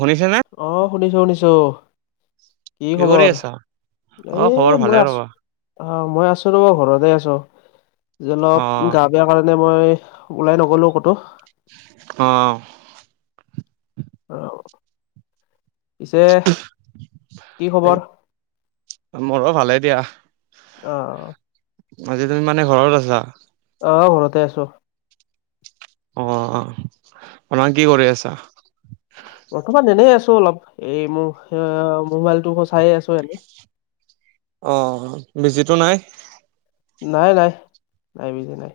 শুনিছেনে? অ' শুনিছোঁ শুনিছোঁ। কি কৰি খবৰ? আছা অ খবৰ এ, ভালে মই ৰবা আছোঁ। অ' মই আছোঁ ৰব ঘৰতে আছোঁ। আজি অ অলপ গা বেয়া কাৰণে মই ওলাই নগলো ক'তো। অ'। অ'। পিছে কি খবৰ? মোৰো ভালে দিয়া অ', অ'। আজি তুমি মানে ঘৰত আছা? অ' ঘৰতে আছোঁ। অ' মানে কি কৰি আছা? বৰ্তমান এনেই আছোঁ অলপ, এই ম-মোবাইলটো চাই আছোঁ এনে। অ' বিজিটো নাই? নাই নাই, নাই বিজি নাই।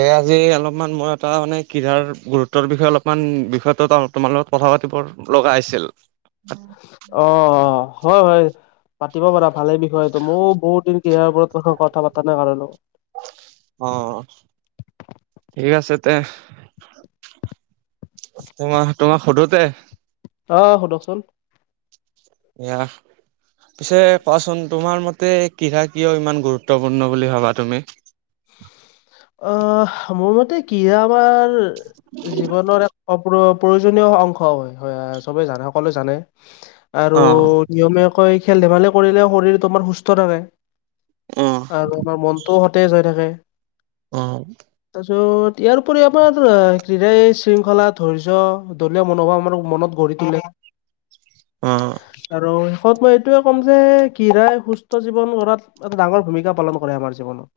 এই আজি অলপমান মই এটা মানে ক্ৰীড়াৰ গুৰুত্বৰ বিষয়ে অলপমান বিষয়টো তোমাৰ লগত কথা পাতিবৰ লগাইছিল। অ', অ' হয় হয়। পাতিব পাৰা, ভালে বিষয় এইটো, মোৰ বহুত দিন ক্ৰিৰাৰ ওপৰত কথা পাতা নাই কাৰো লগত। অ' ঠিকে আছে তে তোমাক তোমাক সোধো তে? অ' সোধকচোন। এয়া পিছে কোৱাচোন তোমাৰ মতে ক্ৰীড়া কিয় ইমান গুৰুত্বপূৰ্ণ বুলি ভাবা তুমি? অ' মোৰ মতে কি, আমাৰ জীৱনৰ এক প্ৰয়োজনীয় অংশ হয়, হয় চবেই জানে সকলোৱে জানে আৰু অ নিয়মীয়াকৈ খেল ধেমালি কৰিলেও শৰীৰটো আমাৰ সুস্থ থাকে অ আৰু আমাৰ মন টো সতেয হৈ থাকে। অ'। তাৰপিছত ইয়াৰ উপৰি আমাৰ ক্ৰীড়াই শৃংখলা ধৈৰ্য, দলিয়া মনোভাৱ আমাৰ মনত গঢ়ি তোলে। অ'। আৰু শেষত মই এইটোয়ে ক'ম যে ক্ৰীৰাই সুস্থ জীৱন গঢ়াত এটা ডাঙৰ ভূমিকা পালন কৰে আমাৰ জীৱনত।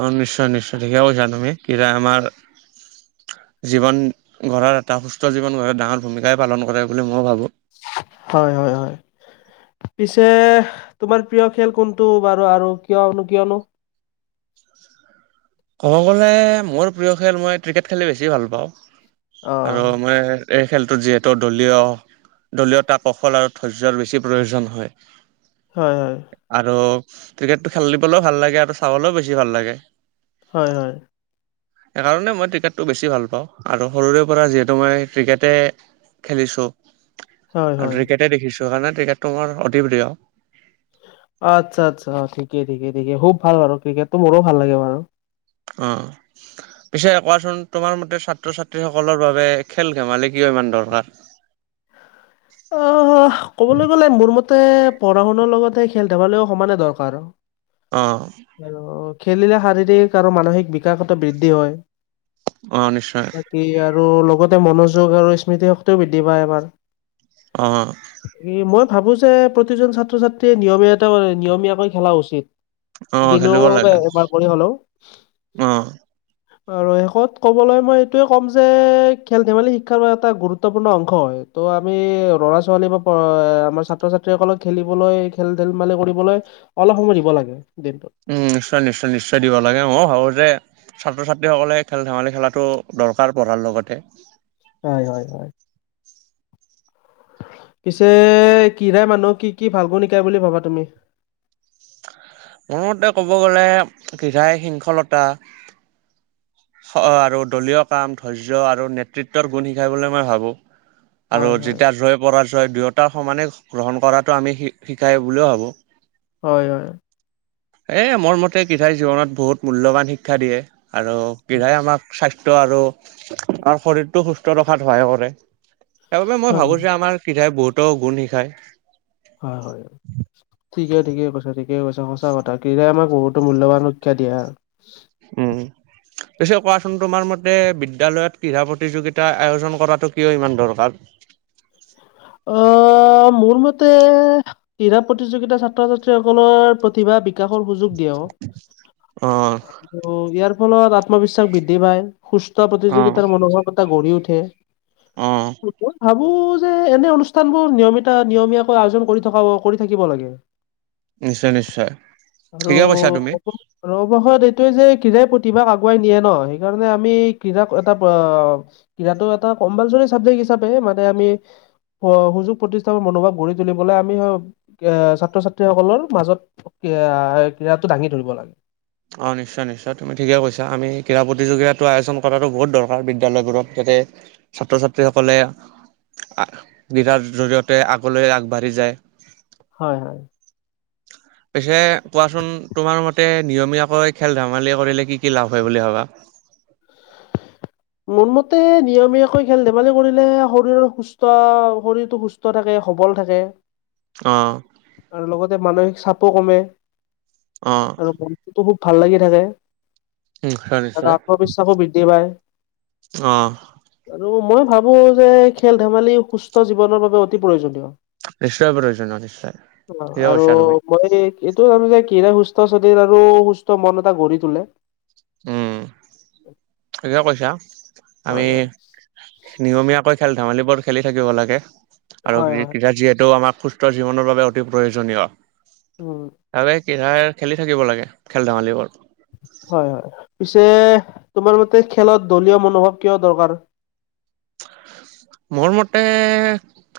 অ' নিশ্চয় নিশ্চয় ঠিকে কৈছা তুমি, ক্ৰিৰা আমাৰ জীৱন গঢ়াৰ, এটা সুস্থ জীৱন গঢ়াৰ ডাঙৰ ভূমিকাই পালন কৰে বুলি ময়ো ভাবোঁ। হয়, হয়, হয়। পিছে, তোমাৰ প্ৰিয় খেল কোনটো বাৰু, আৰু কিয়নো কিয়নো? ক'ব গ'লে, মোৰ প্ৰিয় খেল মই ক্ৰিকেট খেলি বেছি ভাল পাওঁ, আৰু অ মনে এই খেলটো যিহেতু, দলীয় দলীয়তা কৌশল আৰু ধৈৰ্যৰ বেছি প্ৰয়োজন হয়। হয়, হয়। আৰু ক্ৰিকেটটো খেলিবলৈও ভাল লাগে, আৰু চাবলৈও বেছি ভাল লাগে। হয়, হয়। সেইকাৰণে মই ক্ৰিকেটটো বেছি ভাল পাওঁ, আৰু সৰুৰে পৰা যিহেতু মই, ক্ৰিকেটে খেলিছোঁ হয় আৰু, হয় হয় ক্ৰিকেটেই দেখিছোঁ, সেইকাৰণে ক্ৰিকেটটো মোৰ অতি প্ৰিয়। আচ্ছা আচ্ছা, অ', ঠিকে ঠিকে ঠিকে, খুব ভাল বাৰু ক্ৰিকেটটো, মোৰো ভাল লাগে বাৰু। অঁ'। পিছে কোৱাচোন তোমাৰ মতে ছাত্ৰ-ছাত্ৰী সকলৰ বাবে খেল ধেমালি কিয় ইমান দৰকাৰ? অ', ক'বলৈ গ'লে মোৰ মতে, পঢ়া - শুনাৰ লগতে খেল - ধেমালিও সমানে দৰকাৰ। অ'। আৰু খেলিলে শাৰীৰিক আৰু মানসিক বিকাশতা বৃদ্ধি হয়। অঁ, নিশ্চয়। কি আৰু লগতে মনোযোগ, আৰু স্মৃতি শক্তিও বৃদ্ধি পায় আমাৰ। অঁ'। এ' মই ভাবোঁ যে প্ৰতিজন ছাত্ৰ - ছাত্ৰীয়ে নিয়মীয়া, এটা নিয়মীয়াকৈ খেলা উচিত। অ', দিলোঁ খেলিব লাগে অ'। এবাৰ কৰি হলেও উম, আৰু শেষত ক'বলৈ মই এইটোৱে ক'ম যে, খেল- ধেমালি শিক্ষাৰ এটা, গুৰুত্বপূৰ্ণ অংশ হয়। আমি, ল'ৰা - ছোৱালী বা আমাৰ ছাত্ৰ - ছাত্ৰীসকলক, খেলিবলৈ খেল- ধেলমালি কৰিবলৈ অলপ সময় দিব লাগে, দিনটোত। উম, নিশ্চয়, নিশ্চয়, নিশ্চয় দিব লাগে, মই ভাবোঁ যে ছাত্ৰ - ছাত্ৰীসকলে খেল - ধেমালি খেলাটো দৰকাৰ, পঢ়াৰ লগতে। হয়, হয়, হয়। পিছে, ক্ৰীয়াই মানুহ কি কি ভাল গুণ শিকায় বুলি ভাবা তুমি? মোৰ মতে ক'ব গ'লে, ক্ৰীয়াই শৃংখলতা আৰু দলীয় কাম, ধৈৰ্য আৰু নেতৃত্বৰ গুণ শিকায় বুলি মই ভাবোঁ। আৰু হয় হয় যেতিয়া জয়, পৰাজয় দুয়োটাৰ সমানে গ্ৰহণ কৰাটো আমি শিকায় বুলিও ভাবোঁ। হয়, হয়, হয়। এ' মোৰ মতে ক্ৰিয়াই জীৱনত বহুত মূল্যৱান শিক্ষা দিয়ে। আৰু [unintelligible] আমাক স্বাস্থ্য আৰু আৰু শৰীৰটো সুস্থ ৰখাত সহায় কৰে। সেইবাবে মই ভাবোঁ হয় যে, আমাৰ ক্ৰীয়াই বহুতো গুণ শিকায়। হয় হয় হয়। ঠিকেই, ঠিকে কৈছাঁ, ঠিকে কৈছাঁ, সঁচা কথা [unintelligible] আমাক বহুটো মূল্যায়ণ সুখ্যা দিয়ে আৰু উম। [unintelligible] কোৱাচোন তোমাৰ মতে বিদ্য়ালয়ত ক্ৰীড়া প্ৰতিযোগিতা আয়োজন কৰাটো কিয় ইমান দৰকাৰ? অ', মোৰ মতে ক্ৰীড়া, প্ৰতিযোগিতা, ছাত্ৰ ছাত্ৰীসকলৰ প্ৰতিভা বিকাশৰ সুযোগ দিয়ে, অ' অ ইয়াৰ ফলত আত্মবিশ্বাস বৃদ্ধি পায় সুস্থ অ প্ৰতিযোগিতাৰ মনোভাৱ এটা গঢ়ি উঠে, অ মই ভাবোঁ যে এনে, অনুষ্ঠান বোৰ নিয়মিতা নিয়মীয়াকৈ আয়োজন কৰি থকা, কৰি থাকিব লাগে। নিশ্চয় নিশ্চয়, ঠিকে কৈছাঁ তুমি। ৰৱশত [unintelligible] এইটোৱে যে ক্ৰীড়াই প্ৰতিভাক আগুৱাই নিয়ে ন', সেইকাৰণে আমি ক্ৰীড়াক এটা ক্ৰীড়াটো এটা কম্পালচৰি চাবজেক্ট হিচাপে মানে আমি সুযোগ প্ৰতিষ্ঠানৰ মনোভাৱ, গঢ়ি তুলিবলৈ আমি এ ছাত্ৰ-ছাত্ৰীসকলৰ মাজত ক্ৰীড়াটো দাঙি ধৰিব লাগে। অঁ, নিশ্চয় নিশ্চয়, তুমি ঠিকেই কৈছাঁ, আমি ক্ৰীড়া প্ৰতিযোগিতাটো আয়োজন কৰা বহুত দৰকাৰ বিদ্যালয়বোৰত, যাতে, ছাত্ৰ-ছাত্ৰী সকলে [unintelligible] ৰ জৰিয়তে আগলৈ আগবাঢ়ি যায়। হয়, হয়। পিছে কোৱাচোন তোমাৰ মতে, নিয়মীয়াকৈ খেল ধেমালি কৰিলে কি কি লাভ হয় বুলি ভাবা? মোৰ মতে নিয়মীয়াকৈ খেল ধেমালি কৰিলে শৰীৰৰ সুস্থ, শৰীৰটো সুস্থ সুস্থ থাকে, সবল থাকে। অ'। আৰু লগতে মানসিক চাপো কমে, অ', আৰু মনটোতো খুব ভাল লাগি থাকে। নিশ্চয়, আৰু নিশ্চয়, আত্মবিশ্বাসো বৃদ্ধি পায় অ'। আৰু মই ভাবো যে, খেল ধেমালি সুস্থ জীৱনৰ বাবে অতি প্ৰয়োজনীয়। নিশ্চয় প্ৰয়োজনীয় নিশ্চয় অ', ঠিকে আৰু কৈছা তুমি। মই এইটো জানো যে [unintelligible] সুস্থ শৰীৰ, আৰু সুস্থ মন এটা গঢ়ি তোলে। উম, ঠিকে কৈছা আমি হয় হয় নিয়মীয়াকৈ খেল ধেমালিবোৰ খেলি থাকিব লাগে, আৰু হয় হয় [unintelligible] যিহেতু আমাক সু জীৱনৰ বাবে অতি প্ৰয়োজনীয়। উম। [unintelligible] খেলি থাকিব লাগে, খেল ধেমালিবোৰ। হয়, হয়, পিছে তোমাৰ মতে খেলত দলীয় মনোভাৱ কিয় দৰকাৰ? মোৰ মতে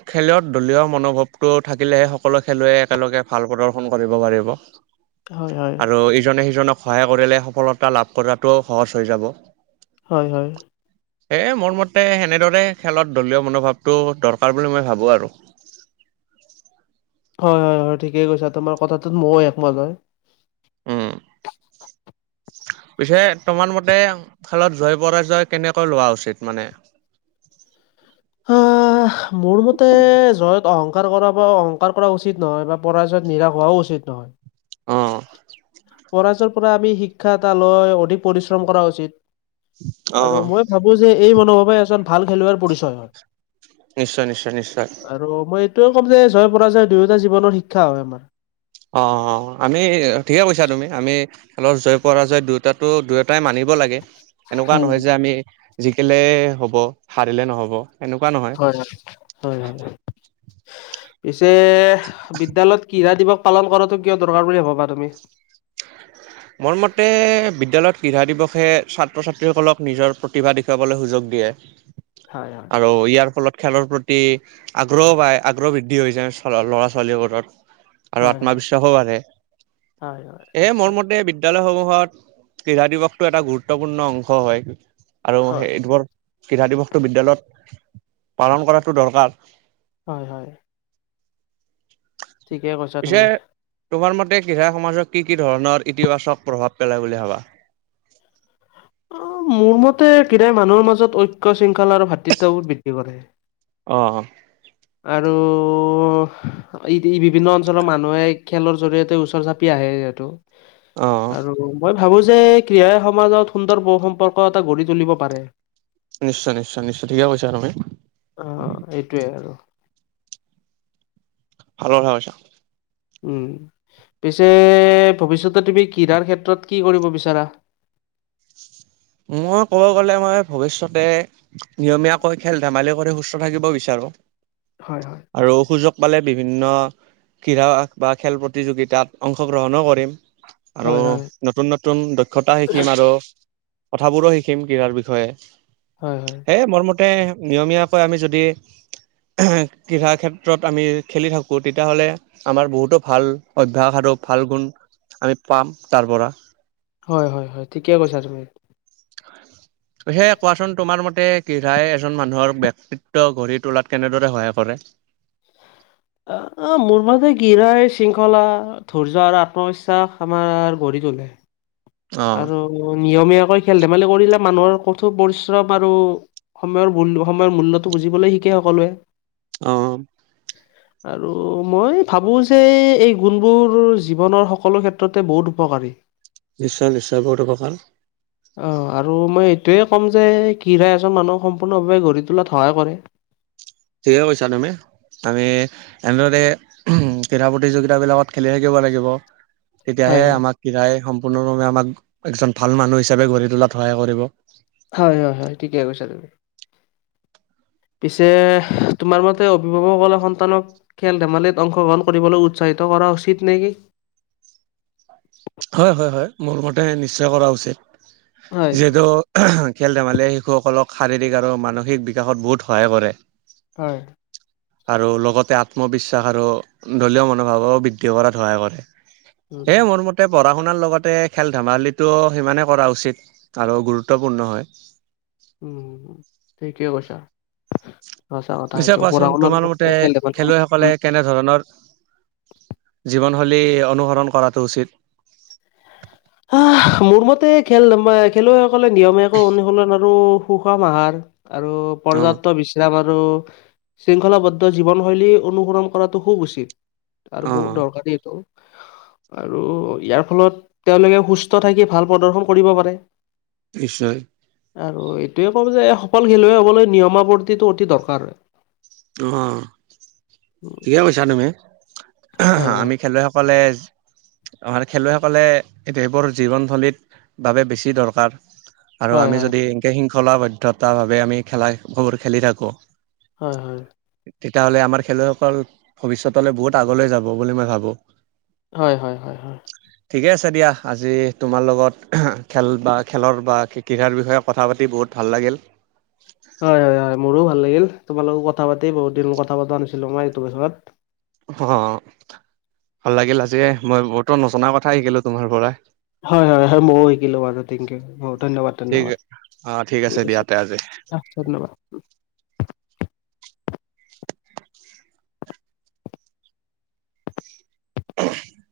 খেলত দলীয় মনোভাৱটো থাকিলেহে, সকলো খেলুৱৈয়ে একেলগে ভাল প্ৰদৰ্শন কৰিব পাৰিব। হয় হয় [inaudible] আৰু ইজনে সিজনক সহায় কৰিলে, সফলতা লাভ কৰাটো সহজ হৈ যাব। হয়, হয়। এ মোৰ মতে, সেনেদৰে খেলত দলীয় মনোভাৱটো দৰকাৰ বুলি মই ভাবো আৰু। হয়, হয়, হয়, ঠিকেই কৈছা। তোমাৰ কথাটোত ময়ও একমত হয়। উম। পিছে তোমাৰ মতে, খেলত জয় পৰাজয় কেনেকৈ লোৱা উচিত মানে? [inaudible] আহ, মোৰ মতে, জয়ত অহংকাৰ কৰা বা অহংকাৰ কৰা উচিত নহয় বা পৰাজয়ত নিৰাশ হোৱাও উচিত উচিত নহয়। অ'। পৰাজয় পৰা আমি শিক্ষা এটা লৈ অধিক পৰিশ্ৰম কৰা উচিত, আৰু অ', মই ভাবো যে, এই মনোভাৱে এজন ভাল খেলুৱৈৰ পৰিচয় হয়। নিশ্চয়, নিশ্চয়, নিশ্চয়। আৰু মই এইটোয়ে ক'ম যে, জয় পৰাজয় দুয়োটা জীৱনৰ শিক্ষা হয় আমাৰ। অ', অ', আমি ঠিকে কৈছা তুমি, আমি খেলৰ জয়, পৰাজয় দুয়োটা দুয়োটাই মানিব লাগে, এনেকুৱা হয়। নহয় যে আমি জিকিলে হ'ব, হাৰিলে নহ'ব। এনেকুৱা নহয়। হয়, হয়। হয়, হয়। পিছে বিদ্যালয়ত কিড়া দিবস পালন কৰাটো কিয় দৰকাৰ বুলি ভাবা তুমি? [inaudible] মোৰ মতে বিদ্যালয়ত কিড়া দিৱসে, ছাত্ৰ ছাত্ৰীসকলক নিজৰ প্ৰতিভা দেখুৱালৈ সুযোগ দিয়ে। হয়, হয়, আৰু ইয়াৰ ফলত খেলৰ প্ৰতি আগ্ৰহ পায়, আগ্ৰহ বৃদ্ধ দি হৈ যায়, ল'ৰা-ছোৱালীবোৰ আৰু হয়, হয়, আত্মবিশ্বাসো বাঢ়ে, হয়, হয়, এ মোৰ নিশ্চয় মতে বিদ্যালয়সমূহত ক্ৰীড়া দিৱসটো এটা গুৰুত্বপূৰ্ণ অংশ হয়। আৰু সেই, হয়, এইবোৰ ক্ৰীড়া দিৱসটো বিদ্যালয়ত পালন কৰাটো দৰকাৰ। হয়, হয়। ঠিকে কৈছা পিছে তুমি। তোমাৰ মতে, [unintelligible] সমাজক কি কি ধৰণৰ ইতিবাচক প্ৰভাৱ পেলাই বুলি ভাবা? অ', মোৰ মতে [unintelligible] মানুহৰ মাজত ঐক্য শৃংখলা, আৰু ভাতৃত্ববোধ বৃদ্ধি কৰে। অ'। আৰু ই, বিভিন্ন অঞ্চলৰ মানুহে খেলৰ জৰিয়তে ওচৰ চাপি আহে যিহেতু। অ আৰু মই ভাবোঁ যে ক্ৰীড়াই সমাজত সুন্দৰ বহু সম্পৰ্ক এটা গঢ়ি তুলিব পাৰে। নিশ্চয় নিশ্চয় নিশ্চয়, ঠিকে কৈছা তুমি। অ' এইটোৱে আৰু। ভালে ভাবিছা। উম, পিছে ভৱিষ্যতে তুমি ক্ৰিড়াৰ ক্ষেত্ৰত কি কৰিব বিচাৰা? মই ক'ব গলে মই ভৱিষ্যতে নিয়মীয়াকৈ খেল ধেমালি কৰি সুস্থ থাকিব বিচাৰোঁ। হয় হয়। আৰু সুযোগ পালে বিভিন্ন ক্ৰীড়া বা খেল প্ৰতিযোগিতাত অংশ গ্ৰহণো কৰিম। আৰু হয়, হয়, নতুন নতুন দক্ষতা শিকিম আৰু। কথাবোৰো শিকিম ক্ৰীড়াৰ বিষয়ে। হয় হয়। এই মোৰ মতে নিয়মীয়াকৈ আমি যদি ক্ৰীড়াৰ ক্ষেত্ৰত আমি খেলি থাকোঁ তেতিয়াহ'লে আমাৰ বহুতো ভাল অভ্যাস আৰু ভাল গুণ আমি পাম তাৰপৰা। হয় হয় হয়, ঠিকেই কৈছা তুমি। সেয়ে কোৱাচোন তোমাৰ মতে ক্ৰীৰাই এজন মানুহৰ বক্তিত্ব গঢ়ি তোলাত কেনেদৰে সহায় কৰে। আ, মোৰ মতে কি এ, গৰাই শৃংখলা ধৈৰ্য আৰু আত্মবিশ্বাস আমাৰ গঢ়ি তোলে। অ আৰু নিয়মীয়াকৈ খেল ধেমালি কৰিলে মানুহৰ কঠোৰ পৰিশ্ৰম আৰু সময়ৰ মূল্য সময়ৰ মূল্যটো বুজিবলৈ শিকে সকলোৱে। অ'। আৰু মই ভাবোঁ যে এই গুণবোৰ জীৱনৰ সকলো ক্ষেত্ৰতে বহুত উপকাৰী। নিশ্চয় নিশ্চয়, বহুতো শাসন। অ' আৰু মই এইটোৱে ক'ম যে ক্ৰীড়া এজন মানুহক সম্পূৰ্ণভাৱে গঢ়ি তোলাত সহায় কৰে। ঠিকে কৈছা তুমি। আমি এনেদৰে ক্ৰীড়াই প্ৰতিযোগিতাবিলাকত খেলি থাকিব লাগিব। তেতিয়াহে হয়, হয়, আমাক ক্ৰীড়াই সম্পূৰ্ণৰূপে আমাক এজন ভাল মানুহ হিচাপে গঢ়ি তোলাত সহায় কৰিব। হয় হয় হয়, ঠিকেই কৈছা তুমি। পিছে তোমাৰ মতে অভিভাৱকসলে সন্তানক খেল ধেমালিত অংশগ্ৰহণ কৰিবলৈ উৎসাহিত কৰা উচিত নে কি? হয় হয় হয় মোৰ মতে নিশ্চয় কৰা উচিত, হয়, যিহেতু খেল ধেমালিয়ে শিশুসকলক শাৰীৰিক আৰু মানসিক বিকাশত বহুত সহায় কৰে। হয়। আৰু লগতে আত্মবিশ্বাস আৰু দলীয় মনোভাবো বৃদ্ধি কৰাত সহায় কৰে, উম, সেয়ে মোৰ মতে তে পঢ়া শুনাৰ লগতে খেল ধেমালিটো সিমানে কৰা উচিত আৰু গুৰুত্বপূৰ্ণ হয়। উম, ঠিকে কৈছা। সঁচা কথা পিছে সেইটো, পঢ়া কোৱাচোন শুনা তোমাৰ লগ মতে খেল ধেমালিত খেলুৱৈসকলে কেনেধৰণৰ জীৱনশৈলী অনুসৰণ কৰাটো উচিত? আহ, মোৰ মতে খেল খেলুৱৈসকলে নিয়মীয়াকৈ অনুশীলন আৰু সুষম আহাৰ আৰু অ পৰ্যাপ্ত বিশ্ৰাম আৰু শৃংখলাবদ্ধ জীৱনশৈলী অনুসৰণ কৰাটো খুব উচিত। আৰু অ বহুত দৰকাৰী এইটো আৰু ইয়াৰ ফলত তেওঁলোকে সুস্থ থাকি ভাল প্ৰদৰ্শন কৰিব পাৰে। নিশ্চয়। আৰু এইটোৱে ক'ওঁ যে এই সফল খেলুৱৈ হ'বলৈ নিয়মাৱৰ্তিটো অতি দৰকাৰ। অঁ। ঠিকে কৈছা তুমি। হয় হয়। আমি খেলুৱৈসকলে আমাৰ খেলুৱৈসকলে এইটো এইবোৰ জীৱন থৈলীত বাবে বেছি দৰকাৰ। আৰু হয় আমি হয় যদি এনকে শৃংখলাবদ্ধতা ভাৱে আমি খেলা বহুত খেলি থাকো হয়, হয়। তেতিয়াহ'লে আমাৰ খেলুৱৈসকল ভৱিষ্যতলৈ বহুত আগলৈ যাব বুলি মই ভাবো। হয়, হয়, হয়, হয়। ঠিকে আছে দিয়া আজি তোমাৰ লগত খেল বা খেলৰ বা ক্ৰীঢ়াৰ বিষয়ে কথা পাতি বহুত ভাল লাগিল। হয়, হয়, হয় মোৰো ভাল লাগিল তোমাৰ লগত কথা পাতি, বহুত দিন কথা পতা নাছিলো মই এইটো বিষয়ত। অ' ভাল লাগিল আজিয়ে মই বহুতো নজনা কথা শিকিলো তোমাৰ পৰা। হয়, হয়, হয় ময়ো শিকিলোঁ বাৰু থেংক ইউ বু ধন্যবাদ ঠিক ধন্যবাদ অ ঠিক দিয়া আছে। তে আজি আঁ ধন্যবাদ। [inaudible]